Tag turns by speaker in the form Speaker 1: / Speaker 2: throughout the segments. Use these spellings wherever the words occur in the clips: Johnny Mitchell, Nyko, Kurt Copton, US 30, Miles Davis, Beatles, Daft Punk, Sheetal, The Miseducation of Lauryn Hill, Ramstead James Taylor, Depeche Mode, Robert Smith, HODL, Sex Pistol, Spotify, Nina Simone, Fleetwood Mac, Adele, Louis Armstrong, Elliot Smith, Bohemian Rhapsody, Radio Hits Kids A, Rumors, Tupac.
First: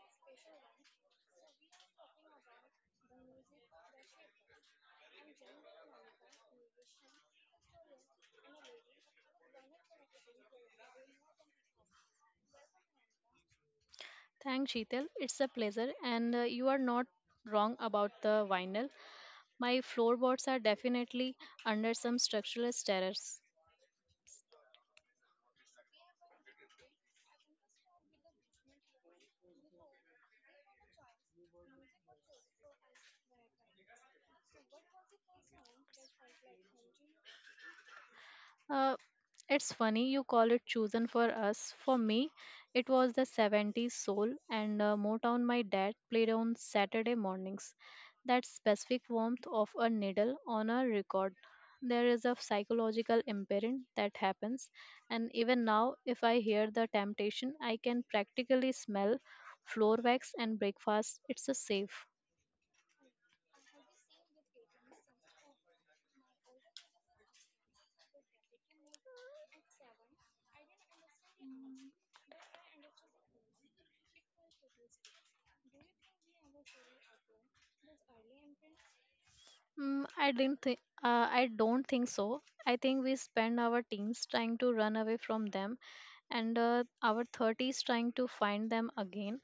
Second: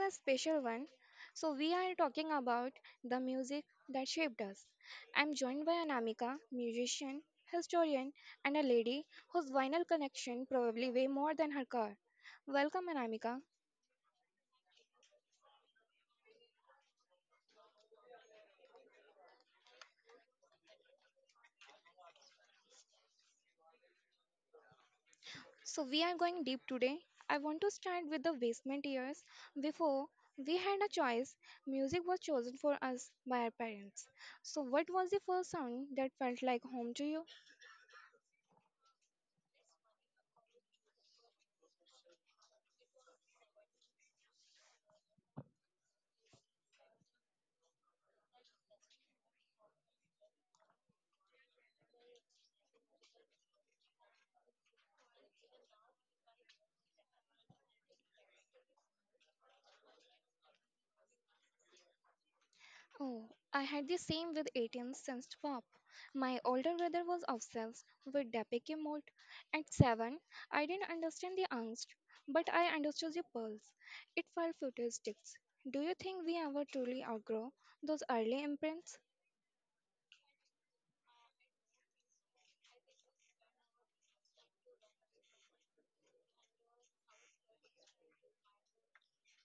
Speaker 1: a special one. So, we are talking about the music that shaped us. I'm joined by Anamika, musician, historian, and a lady whose vinyl connection probably way more than her car. Welcome, Anamika.
Speaker 2: Thanks, Sheetal. It's a pleasure, and you are not wrong about the vinyl. My floorboards are definitely under some structural terrors.
Speaker 1: So, we are going deep today. I want to start with the basement years. Before we had a choice, music was chosen for us by our parents. So, what was the first sound that felt like home to you?
Speaker 2: Uh, it's funny you call it chosen for us. For me, it was the 70s soul and Motown my dad played on Saturday mornings. That specific warmth of a needle on a record. There is a psychological imprint that happens, and even now, if I hear the temptation, I can practically smell floor wax and breakfast. It's a safe.
Speaker 1: Oh, I had the same with 18 cents pop. My older brother was obsessed with Depeche Mode. At 7, I didn't understand the angst, but I understood the pulse. It felt futuristic. Do you think we ever truly outgrow those early imprints?
Speaker 2: Mm, I didn't think. I don't think so. I think we spend our teens trying to run away from them, and our thirties trying to find them again.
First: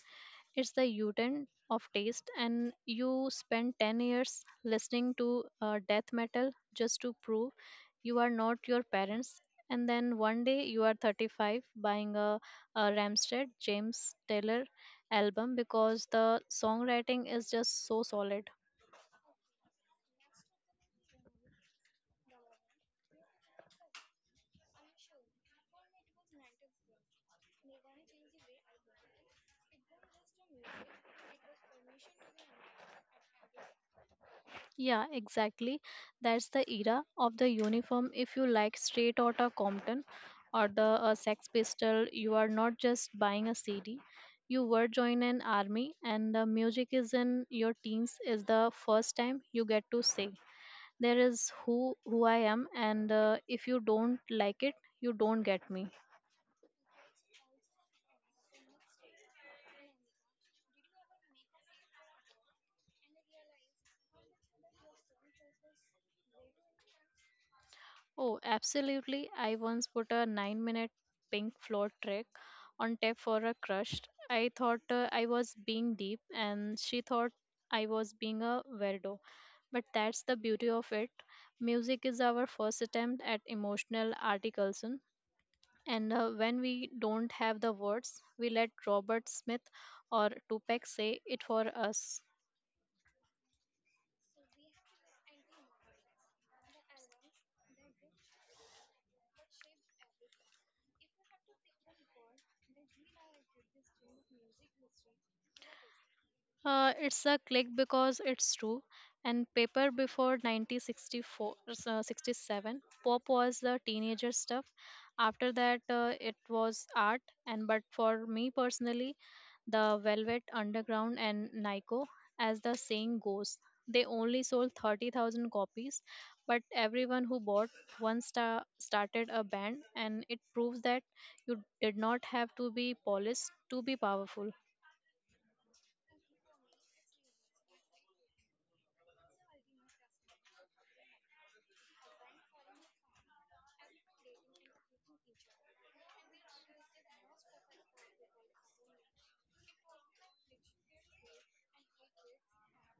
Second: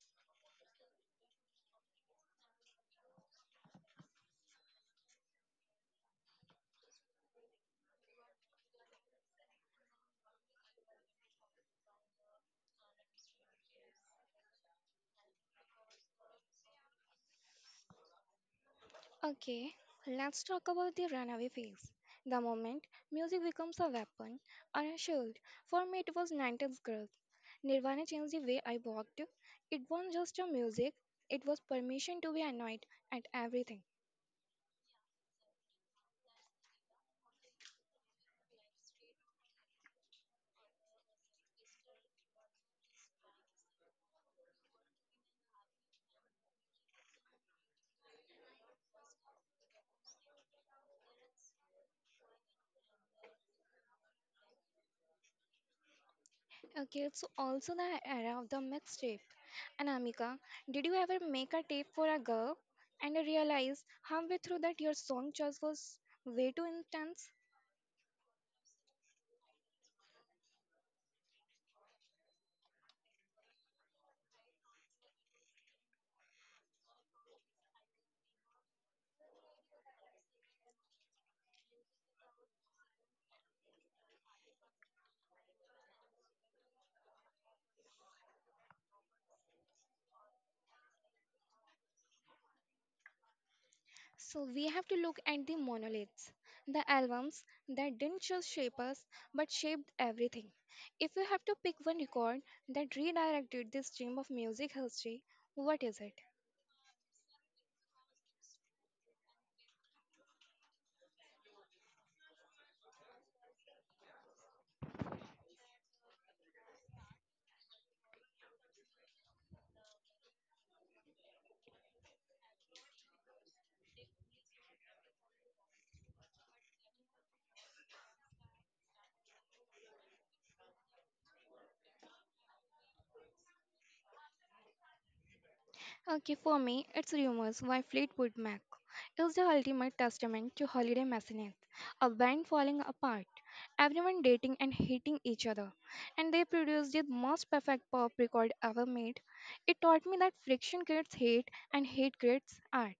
Speaker 2: It's the U-turn of taste, and you spend 10 years listening to death metal just to prove you are not your parents, and then one day you are 35 buying a Ramstead James Taylor album because the songwriting is just so solid.
Speaker 1: Okay, let's talk about the runaway phase. The moment music becomes a weapon or a shield. For me, it was 90s growth. Nirvana changed the way I walked. It wasn't just a music, it was permission to be annoyed at everything.
Speaker 2: Yeah, exactly. That's the era of the uniform. If you like Straight Outta Compton or the Sex Pistol, you are not just buying a CD. You were joining an army, and the music is in your teens is the first time you get to say there is who I am, and if you don't like it, you don't get me.
Speaker 1: Okay, it's also the era of the mixtape. Anamika, did you ever make a tape for a girl and realize halfway through that your song choice was way too intense?
Speaker 2: Oh, absolutely. I once put a 9-minute minute pink floor trick on tape for a crush. I thought I was being deep, and she thought I was being a weirdo. But that's the beauty of it. Music is our first attempt at emotional articulation. And when we don't have the words, we let Robert Smith or Tupac say it for us.
Speaker 1: So we have to look at the monoliths, the albums that didn't just shape us but shaped everything. If you have to pick one record that redirected the stream of music history, what is it?
Speaker 2: It's a click because it's true. And paper before 1964, 67, pop was the teenager stuff. After that, it was art. And but for me personally, the Velvet Underground and Nyko, as the saying goes, they only sold 30,000 copies. But everyone who bought one star started a band, and it proves that you did not have to be polished to be powerful.
Speaker 1: Okay, for me, it's Rumors by Fleetwood Mac. It's the ultimate testament to holiday messiness, a band falling apart, everyone dating and hating each other, and they produced the most perfect pop record ever made. It taught me that friction creates hate and hate creates art.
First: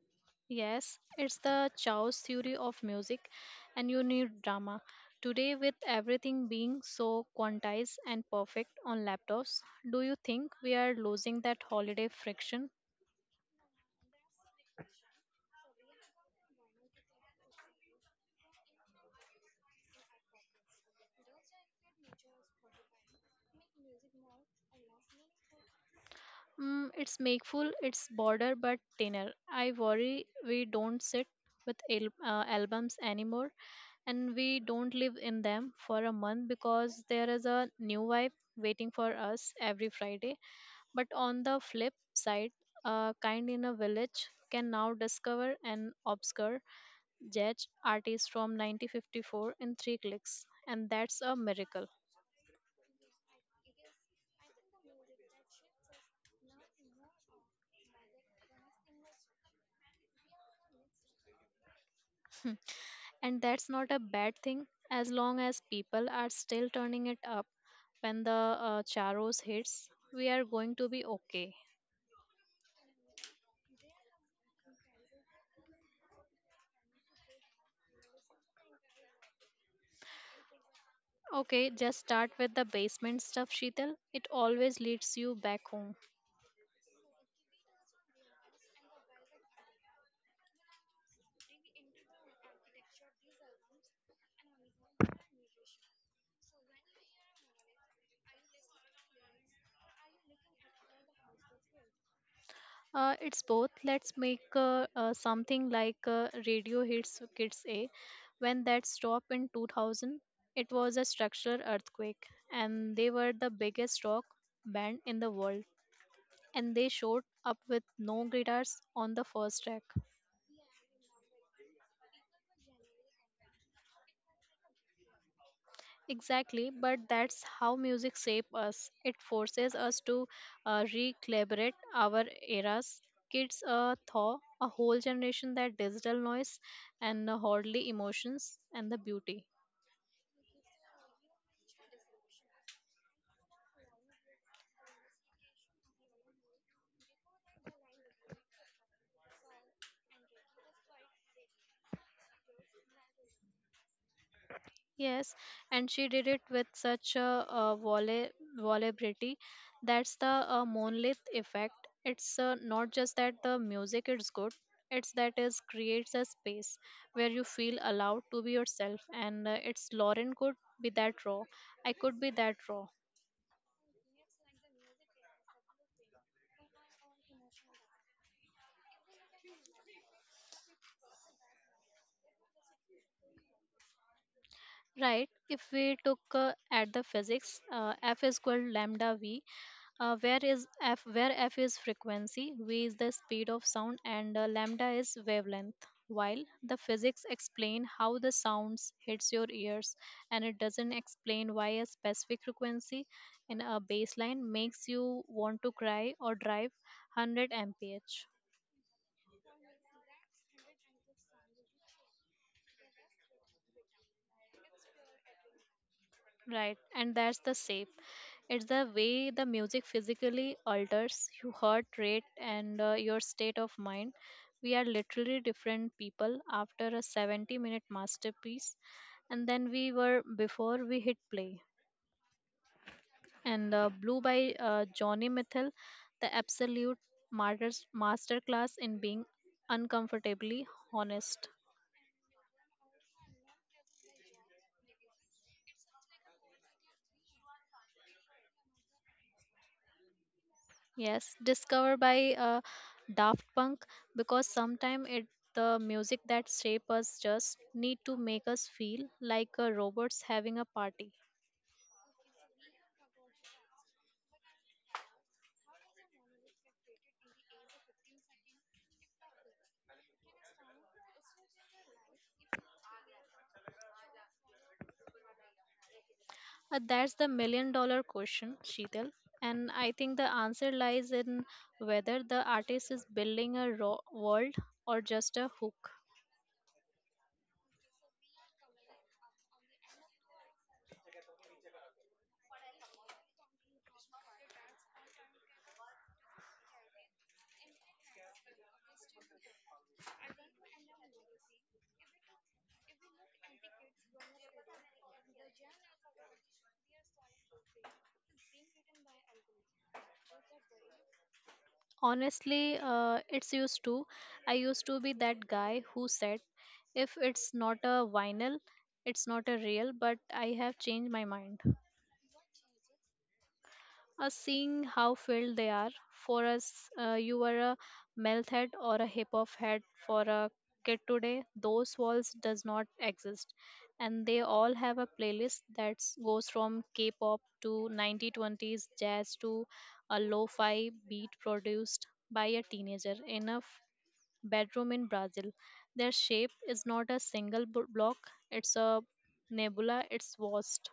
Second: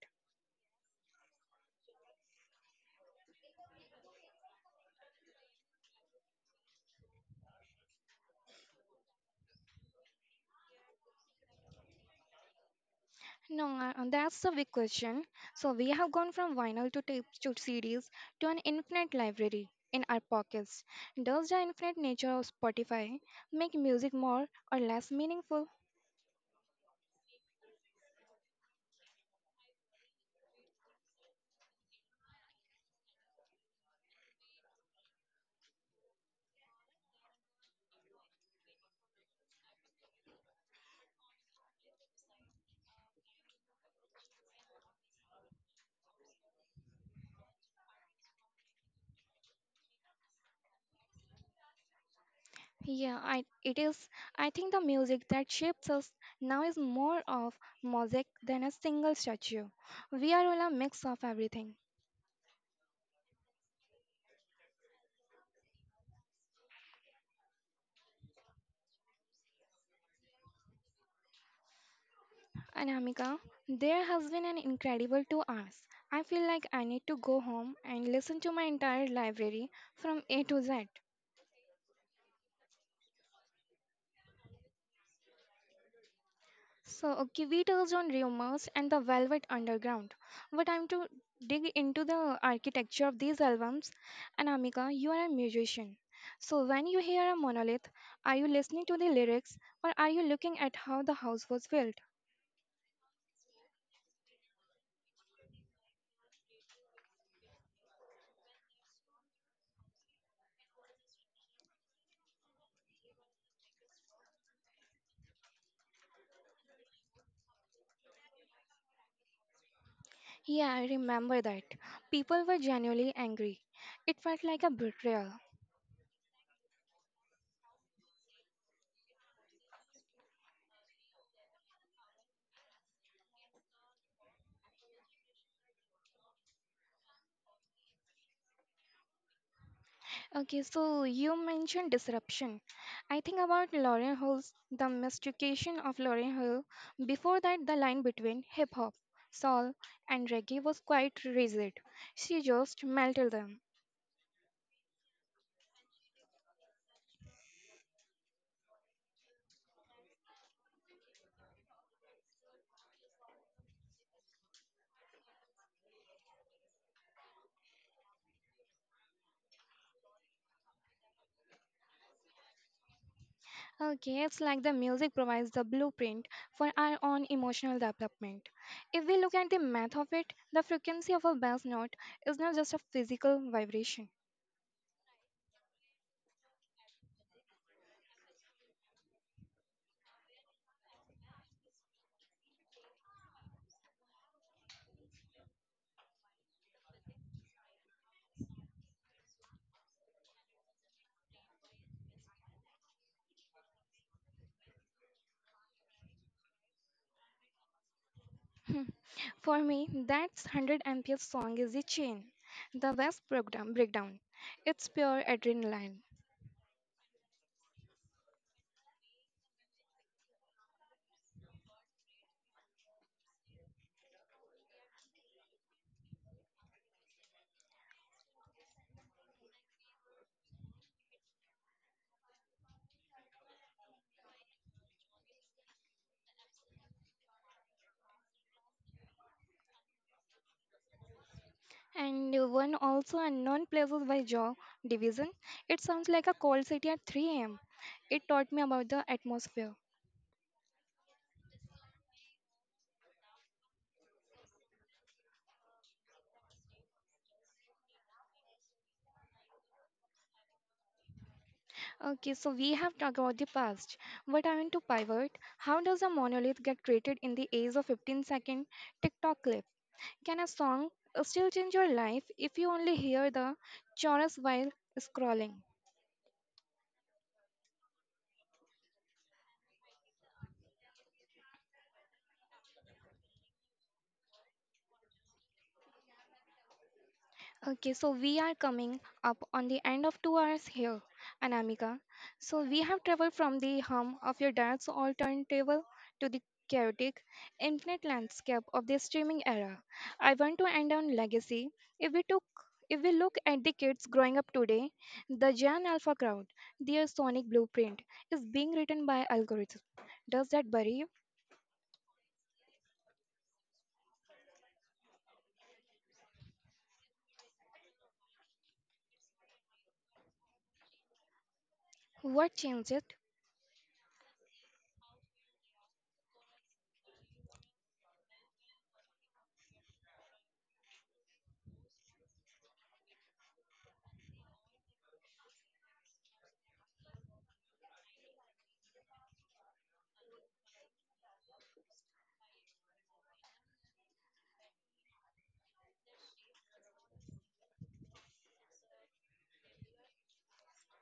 Speaker 2: Yes, it's the Chao's theory of music, and you need drama. Today, with everything being so quantized and perfect on laptops, do you think we are losing that holiday friction?
Speaker 1: No, that's the big question. So we have gone from vinyl to tapes to CDs to an infinite library in our pockets. Does the infinite nature of Spotify make music more or less meaningful?
Speaker 2: It's makeful, it's border but thinner. I worry we don't sit with albums anymore and we don't live in them for a month because there is a new vibe waiting for us every Friday. But on the flip side, a kind in a village can now discover an obscure jazz artist from 1954 in three clicks, and that's a miracle.
Speaker 1: Yeah, it is. I think the music that shapes us now is more of mosaic than a single statue. We are all a mix of everything.
Speaker 2: And that's not a bad thing as long as people are still turning it up when the Charos hits. We are going to be okay.
Speaker 1: Anamika, there has been an incredible 2 hours. I feel like I need to go home and listen to my entire library from A to Z.
Speaker 2: Okay, just start with the basement stuff, Sheetal. It always leads you back home.
Speaker 1: So, okay, we touched on rumors and the Velvet Underground, but I'm to dig into the architecture of these albums. Anamika, you are a musician. So, when you hear a monolith, are you listening to the lyrics or are you looking at how the house was built?
Speaker 2: It's both. Let's make something like Radio Hits Kids A. When that stopped in 2000, it was a structural earthquake, and they were the biggest rock band in the world. And they showed up with no guitars on the first track.
Speaker 1: Yeah, I remember that. People were genuinely angry. It felt like a betrayal.
Speaker 2: Exactly, but that's how music shapes us. It forces us to recalibrate our eras. Kids thaw a whole generation that digital noise and hardly emotions and the beauty.
Speaker 1: Okay, so you mentioned disruption. I think about Lauren Hill's The Mystification of Lauren Hill. Before that, the line between hip hop, soul, and reggae was quite rigid. She just melted them.
Speaker 2: Yes, and she did it with such a, volubility. That's the Monolith effect. It's not just that the music is good; it's that it creates a space where you feel allowed to be yourself. And it's Lauren could be that raw. I could be that raw.
Speaker 1: Okay, it's like the music provides the blueprint for our own emotional development. If we look at the math of it, the frequency of a bass note is not just a physical vibration.
Speaker 2: Right. If we took at the physics, f is equal lambda v, where is f? Where f is frequency, v is the speed of sound, and lambda is wavelength. While the physics explain how the sounds hits your ears, and it doesn't explain why a specific frequency in a baseline makes you want to cry or drive 100 mph.
Speaker 1: For me, that 100 MPL song is the chain, the best breakdown. It's pure adrenaline.
Speaker 2: Right, and that's the shape. It's the way the music physically alters your heart rate and your state of mind. We are literally different people after a 70-minute minute masterpiece, and then we were before we hit play. And Blue by Johnny Mitchell, the absolute masterclass in being uncomfortably honest.
Speaker 1: And one also unknown places by Jaw Division. It sounds like a cold city at 3 am. It taught me about the atmosphere.
Speaker 2: Yes, discovered by Daft Punk because sometimes it the music that shape us just need to make us feel like a robots having a party.
Speaker 1: Okay, so we have talked about the past, but I want to pivot. How does a monolith get created in the age of 15-second TikTok clip? Can a song still change your life if you only hear the chorus while scrolling?
Speaker 2: That's the million-dollar question, Sheetal. And I think the answer lies in whether the artist is building a raw world or just a hook.
Speaker 1: Okay, so we are coming up on the end of 2 hours here, Anamika. So we have traveled from the hum of your dad's all turntable to the chaotic, infinite landscape of the streaming era. I want to end on legacy. If we took if we look at the kids growing up today, the Gen Alpha crowd, their sonic blueprint is being written by algorithms. Does that worry you?
Speaker 2: Honestly, it's used to. I used to be that guy who said, if it's not a vinyl, it's not a real, but I have changed my mind.
Speaker 1: What changes?
Speaker 2: Seeing how filled they are. For us, you were a meth head or a hip hop head. For a kid today, those walls does not exist, and they all have a playlist that goes from K-pop to 1920s jazz to a lo-fi beat produced by a teenager in a bedroom in Brazil. Their shape is not a single block; it's a nebula. It's vast.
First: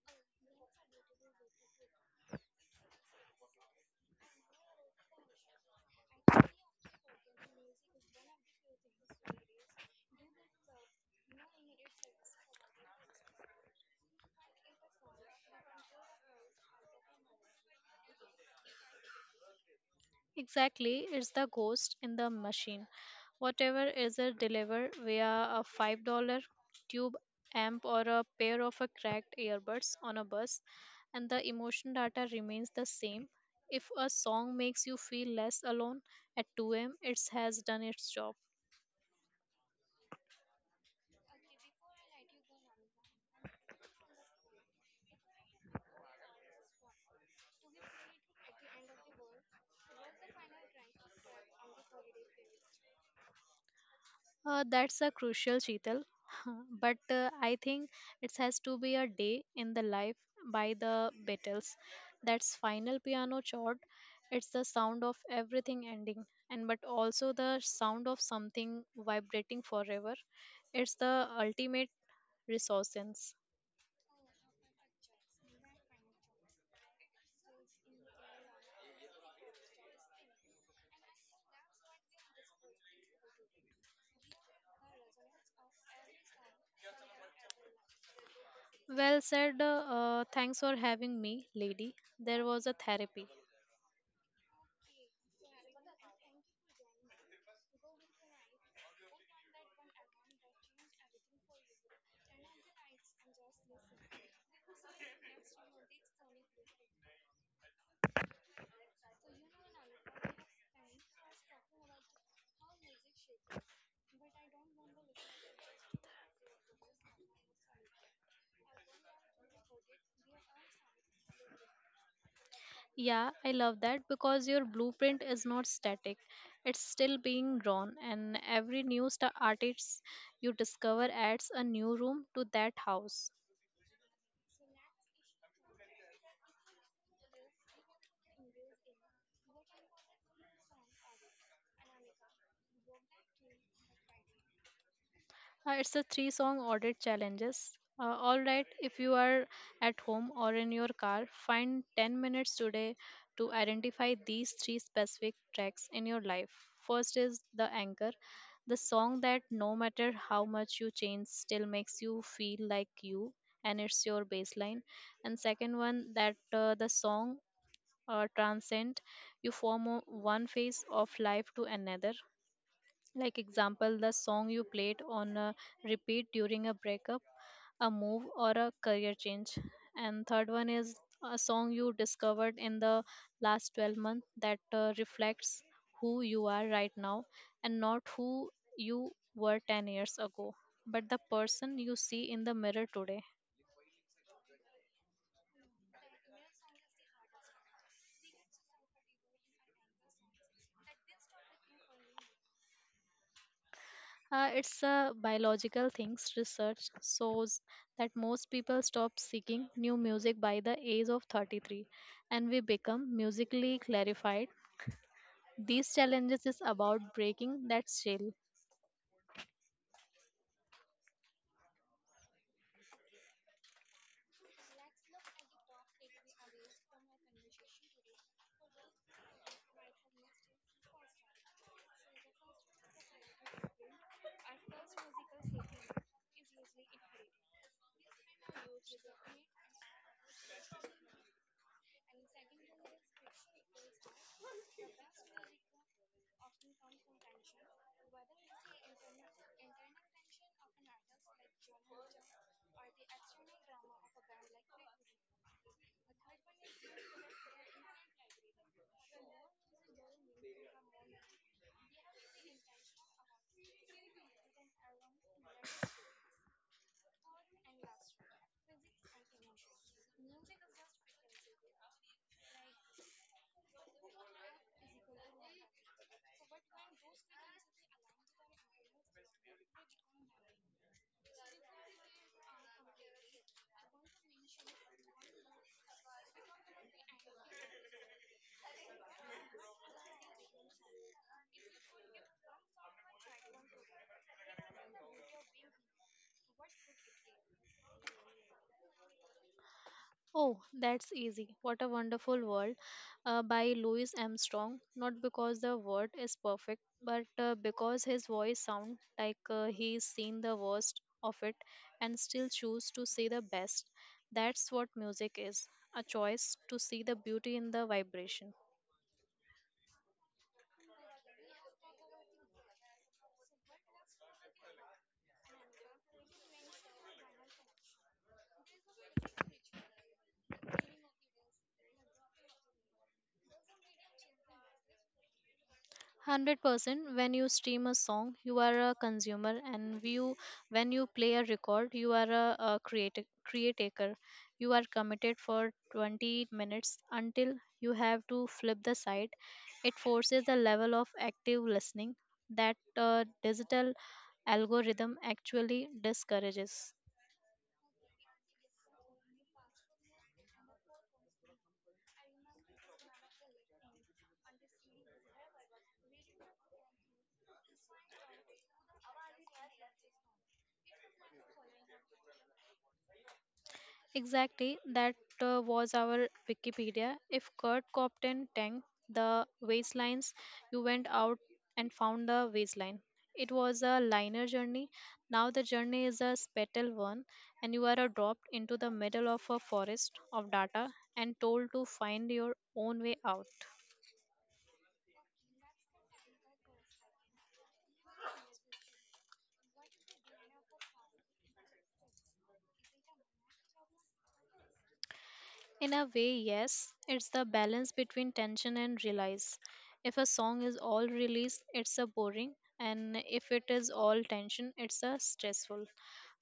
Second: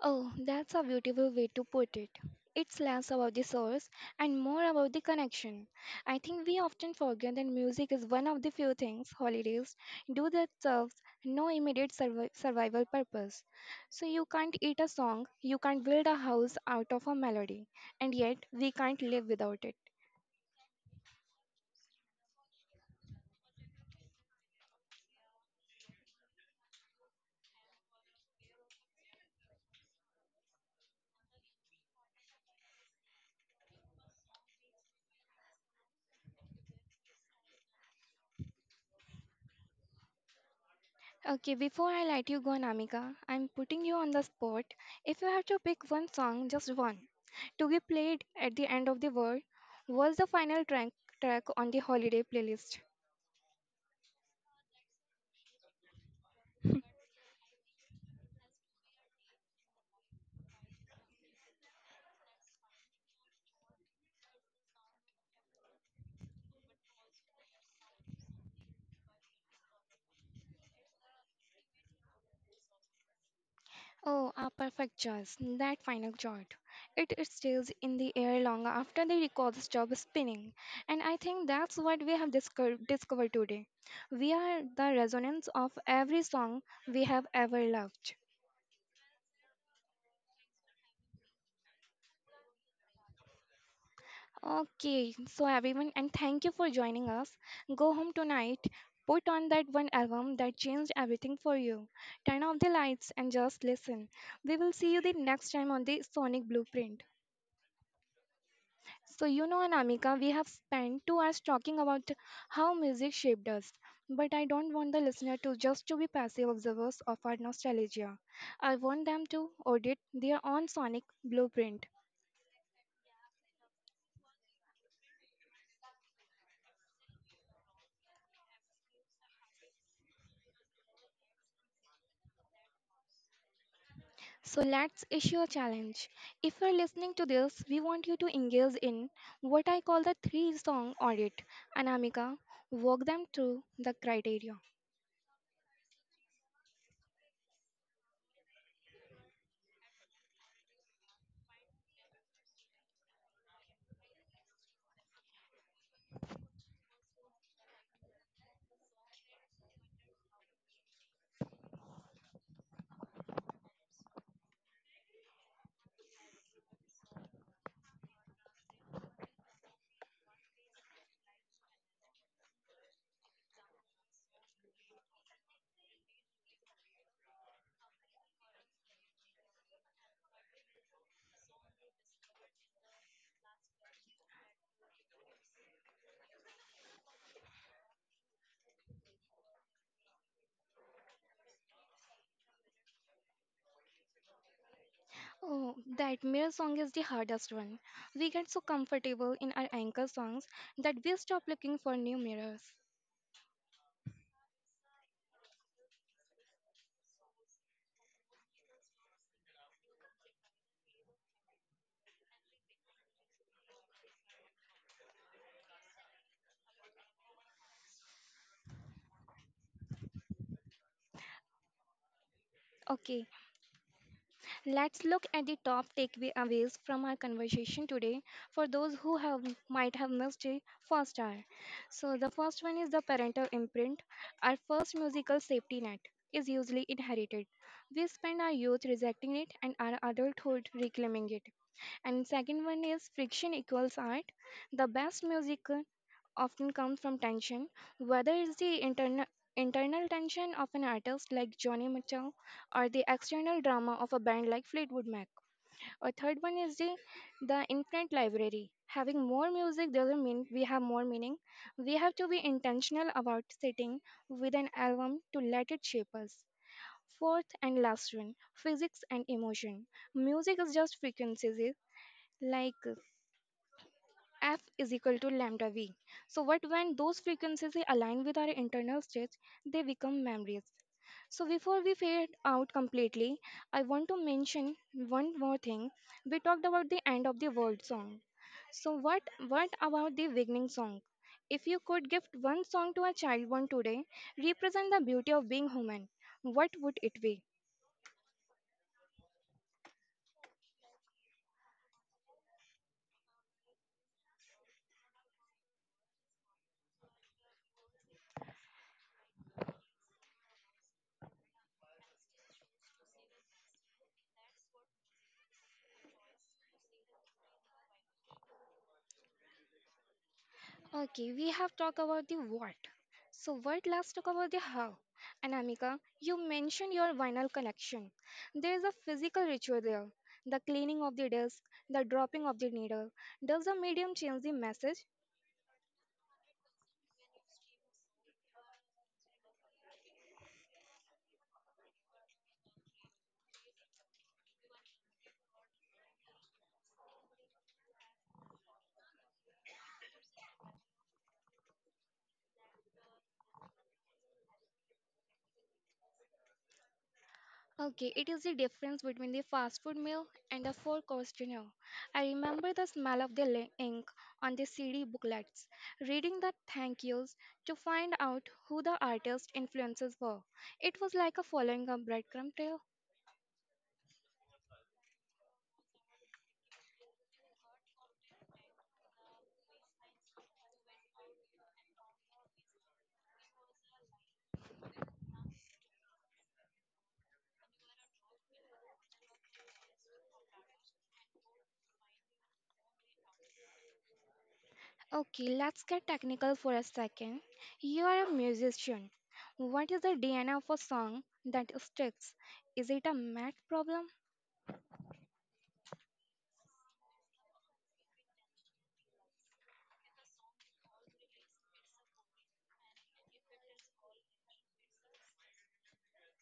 Speaker 1: Oh, that's a beautiful way to put it. It's less about the source and more about the connection. I think we often forget that music is one of the few things holidays do that serves no immediate survival purpose. So you can't eat a song, you can't build a house out of a melody, and yet we can't live without it.
Speaker 2: Exactly, it's the ghost in the machine. Whatever is it delivered via a $5 tube amp or a pair of a cracked earbuds on a bus, and the emotion data remains the same. If a song makes you feel less alone at 2 a.m., it has done its job.
Speaker 1: Okay, before I let you go, Namika, I'm putting you on the spot. If you have to pick one song, just one, to be played at the end of the world, what's the final track on the holiday playlist?
Speaker 2: That's a crucial, Sheetal. But I think it has to be a day in the life by the Beatles. That's final piano chord. It's the sound of everything ending, and but also the sound of something vibrating forever. It's the ultimate resources.
Speaker 1: Oh, a perfect choice. That final chord. It stays in the air long after the records stop spinning. And I think that's what we have discovered today. We are the resonance of every song we have ever loved.
Speaker 2: Well said. Thanks for having me, lady. There was a therapy.
Speaker 1: Okay, so everyone, and thank you for joining us. Go home tonight, put on that one album that changed everything for you, turn off the lights, and just listen. We will see you the next time on the Sonic Blueprint. So, you know, Anamika, we have spent 2 hours talking about how music shaped us, but I don't want the listener to just to be passive observers of our nostalgia. I want them to audit their own sonic blueprint.
Speaker 2: Yeah, I love that because your blueprint is not static. It's still being drawn, and every new star artist you discover adds a new room to that house.
Speaker 1: So let's issue a challenge. If you're listening to this, we want you to engage in what I call the three song audit. Anamika, walk them through the criteria.
Speaker 2: It's a three song audit challenges. All right, if you are at home or in your car, find 10 minutes today to identify these three specific tracks in your life. First is The Anchor, the song that no matter how much you change, still makes you feel like you and it's your baseline. And second one, that the song transcend you from one phase of life to another, like example the song you played on a repeat during a breakup, a move, or a career change. And third one is a song you discovered in the last 12 months that reflects who you are right now, and not who you were 10 years ago, but the person you see in the mirror today.
Speaker 1: Oh, that mirror song is the hardest one. We get so comfortable in our anchor songs that we stop looking for new mirrors.
Speaker 2: It's a biological things. Research shows that most people stop seeking new music by the age of 33 and we become musically clarified. These challenges is about breaking that shell.
Speaker 1: Okay, let's look at the top takeaways from our conversation today for those who have might have missed the first hour. So the first one is the parental imprint. Our first musical safety net is usually inherited. We spend our youth rejecting it and our adulthood reclaiming it. And second one is friction equals art. The best music often comes from tension, whether it's the internal tension of an artist like Johnny Mitchell or the external drama of a band like Fleetwood Mac. A third one is the infinite library. Having more music doesn't mean we have more meaning. We have to be intentional about sitting with an album to let it shape us. Fourth and last one, physics and emotion. Music is just frequencies, eh? Like f is equal to lambda v. So what, when those frequencies align with our internal states, they become memories. So before we fade out completely, I want to mention one more thing. We talked about the end of the world song. So what about the beginning song? If you could gift one song to a child born today, represent the beauty of being human, what would it be?
Speaker 2: Oh, that's easy. What a Wonderful World by Louis Armstrong. Not because the word is perfect, but because his voice sounds like he's seen the worst of it and still choose to see the best. That's what music is, a choice to see the beauty in the vibration.
Speaker 1: Okay, we have talked about the what. So what, let's talk about the how. And Amika, you mentioned your vinyl connection. There is a physical ritual there. The cleaning of the disc, the dropping of the needle. Does the medium change the message?
Speaker 2: 100% when you stream a song you are a consumer and you, when you play a record you are a creator caretaker, you are committed for 20 minutes until you have to flip the site. It forces a level of active listening that digital algorithm actually discourages.
Speaker 1: Okay, it is the difference between the fast food meal and the four course dinner. I remember the smell of the ink on the CD booklets, reading the thank yous to find out who the artist influences were. It was like a following a breadcrumb trail.
Speaker 2: Exactly, that was our Wikipedia. If Kurt Copton tanked the waistlines, you went out and found the waistline. It was a liner journey. Now the journey is a spatial one, and you are dropped into the middle of a forest of data and told to find your own way out.
Speaker 1: Okay, let's get technical for a second. You are a musician. What is the DNA of a song that sticks? Is it a math problem?
Speaker 2: In a way, yes, it's the balance between tension and release. If a song is all release, it's a boring, and if it is all tension, it's a stressful.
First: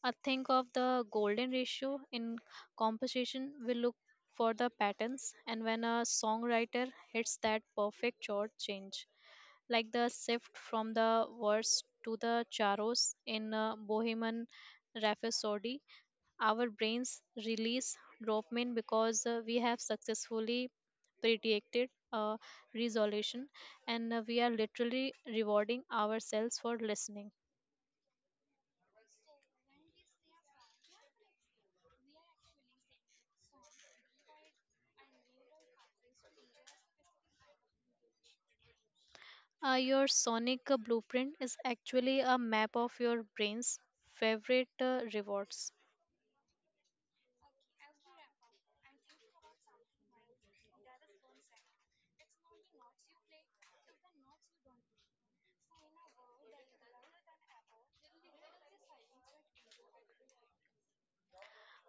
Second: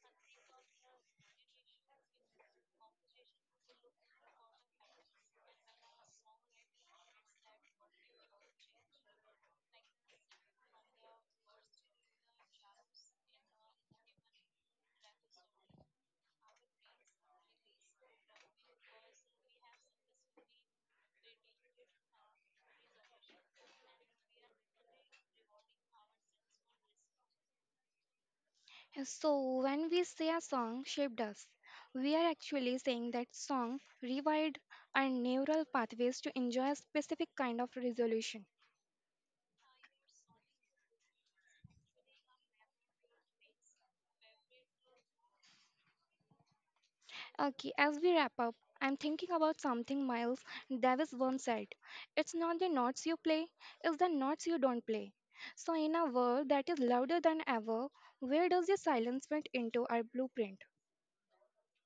Speaker 2: I think of the golden ratio in composition, we look for the patterns, and when a songwriter hits that perfect chord change, like the shift from the verse to the charos in Bohemian Rhapsody. Our brains release dopamine because we have successfully predicted a resolution and we are literally rewarding ourselves for listening.
Speaker 1: So, when we say a song shaped us, we are actually saying that song rewired our neural pathways to enjoy a specific kind of resolution.
Speaker 2: Your sonic blueprint is actually a map of your brain's favorite rewards.
Speaker 1: Okay, as we wrap up, I'm thinking about something Miles Davis once said. It's not the notes you play, it's the notes you don't play. So, in a world that is louder than ever, where does the silence fit into our blueprint?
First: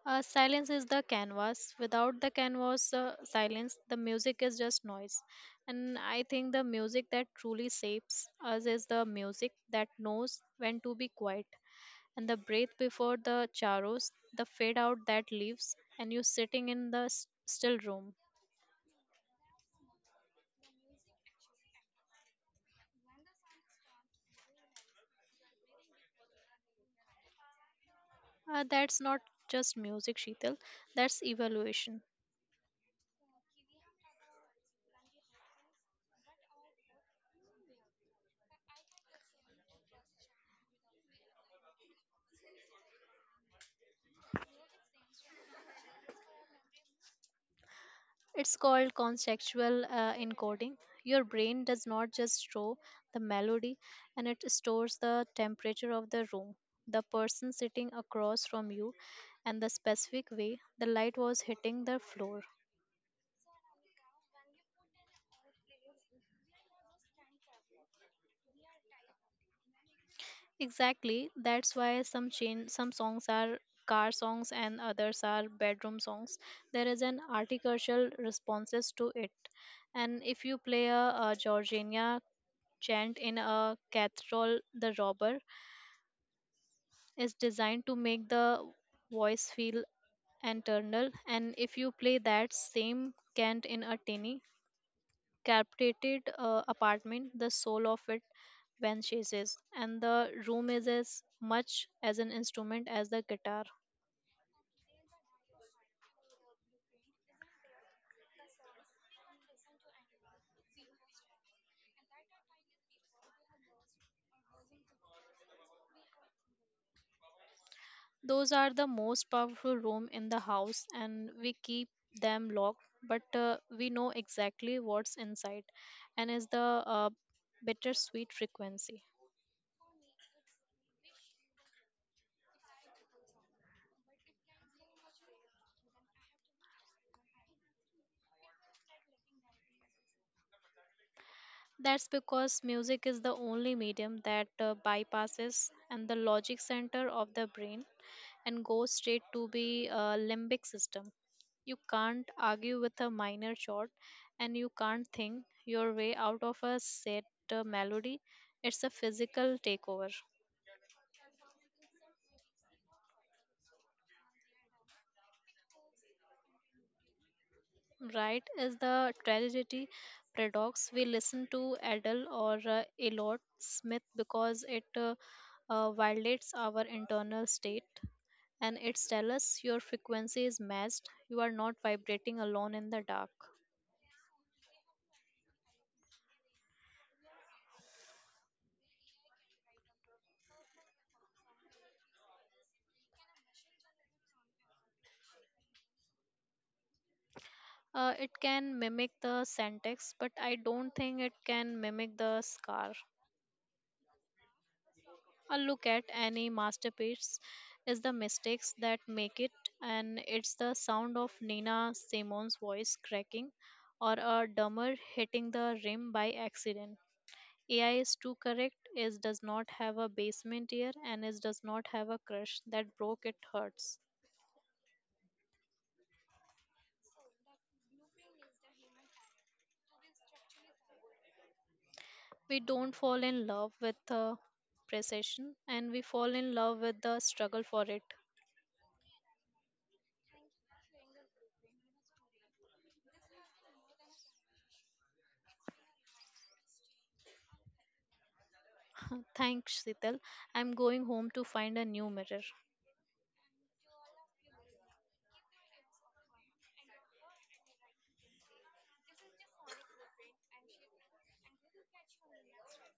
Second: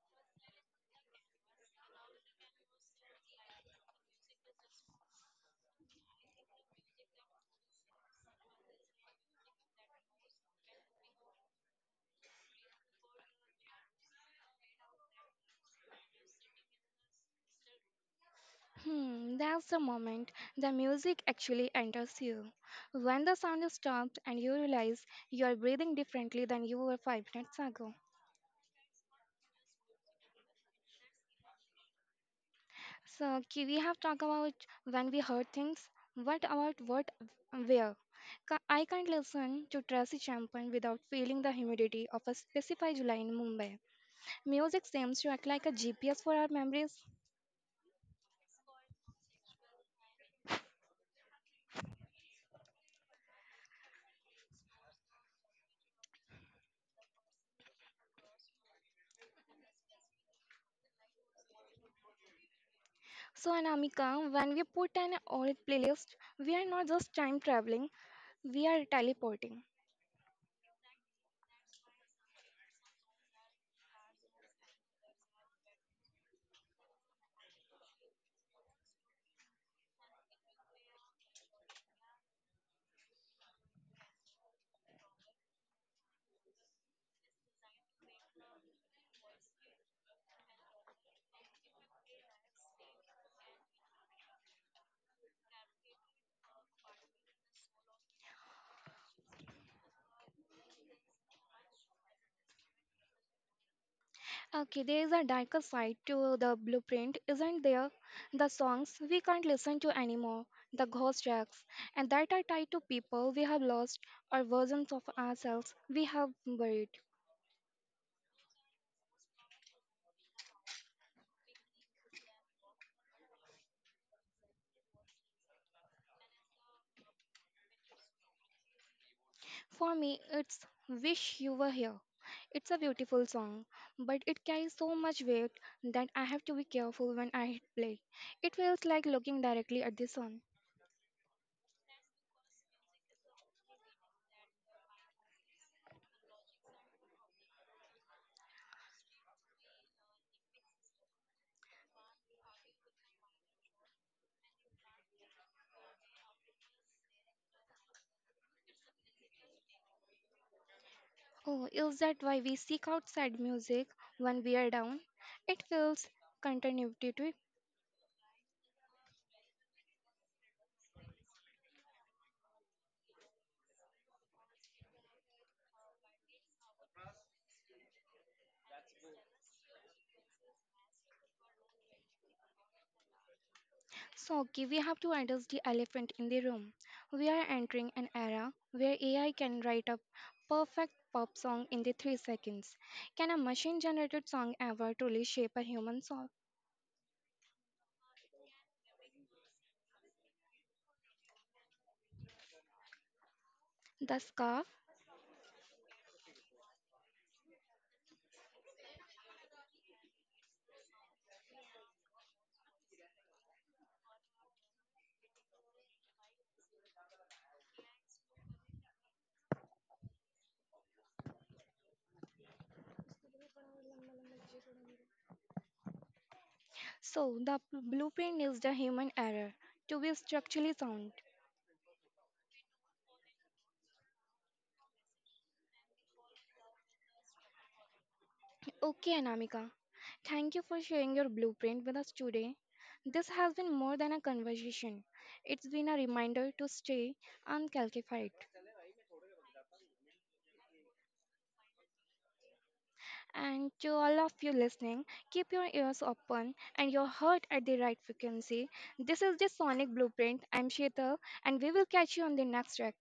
Speaker 2: Silence is the canvas. Without the canvas, silence, the music is just noise. And I think the music that truly shapes us is the music that knows when to be quiet. And the breath before the charos, the fade out that leaves, and you sitting in the still room.
Speaker 1: Hmm, that's the moment the music actually enters you. When the sound stops and you realize you are breathing differently than you were 5 minutes ago.
Speaker 2: That's not just music, Sheetal, that's evaluation.
Speaker 1: So, Ki, we have talked about when we heard things. What about what, where? I can't listen to Tracy Champion without feeling the humidity of a specified July in Mumbai. Music seems to act like a GPS for our memories.
Speaker 2: It's called contextual encoding. Your brain does not just store the melody, and it stores the temperature of the room, the person sitting across from you, and the specific way the light was hitting the floor.
Speaker 1: So, Anamika, when we put an old playlist, we are not just time traveling, we are teleporting.
Speaker 2: Exactly, that's why some songs are car songs and others are bedroom songs. There is an artificial responses to it. And if you play a Georgina chant in a cathedral, the robber is designed to make the voice feel internal, and if you play that same chant in a tiny carpeted apartment, the soul of it vanishes, and the room is as much as an instrument as the guitar.
Speaker 1: Okay, there is a darker side to the blueprint, isn't there? The songs we can't listen to anymore, the ghost tracks, and that are tied to people we have lost or versions of ourselves we have buried.
Speaker 2: Those are the most powerful room in the house and we keep them locked, but we know exactly what's inside, and is the uh, bittersweet frequency.
Speaker 1: For me, it's Wish You Were Here. It's a beautiful song, but it carries so much weight that I have to be careful when I hit play. It feels like looking directly at the sun.
Speaker 2: That's because music is the only medium that bypasses and the logic center of the brain and goes straight to the limbic system. You can't argue with a minor chord and you can't think your way out of a set melody. It's a physical takeover.
Speaker 1: Oh, is that why we seek out sad music when we are down? It feels continuity.
Speaker 2: Right is the tragedy paradox. We listen to Adele or Elliot Smith because it violates our internal state and it's tell us your frequency is matched. You are not vibrating alone in the dark.
Speaker 1: So, okay, we have to address the elephant in the room. We are entering an era where AI can write a perfect pop song in the 3 seconds. Can a machine generated song ever truly shape a human soul?
Speaker 2: It can mimic the syntax, but I don't think it can mimic the scar.
Speaker 1: The scarf?
Speaker 2: A look at any masterpiece is the mistakes that make it, and it's the sound of Nina Simone's voice cracking or a drummer hitting the rim by accident. AI is too correct, it does not have a basement ear, and it does not have a crush that broke it hurts.
Speaker 1: So, the blueprint is the human error to be structurally sound.
Speaker 2: We don't fall in love with the precession, and we fall in love with the struggle for it.
Speaker 1: Okay, Anamika, thank you for sharing your blueprint with us today. This has been more than a conversation, it's been a reminder to stay uncalcified.
Speaker 2: Thanks, Sital. I'm going home to find a new mirror.
Speaker 1: And to all of you listening, keep your ears open and your heart at the right frequency. This is the Sonic Blueprint. I'm Sheetal, and we will catch you on the next track.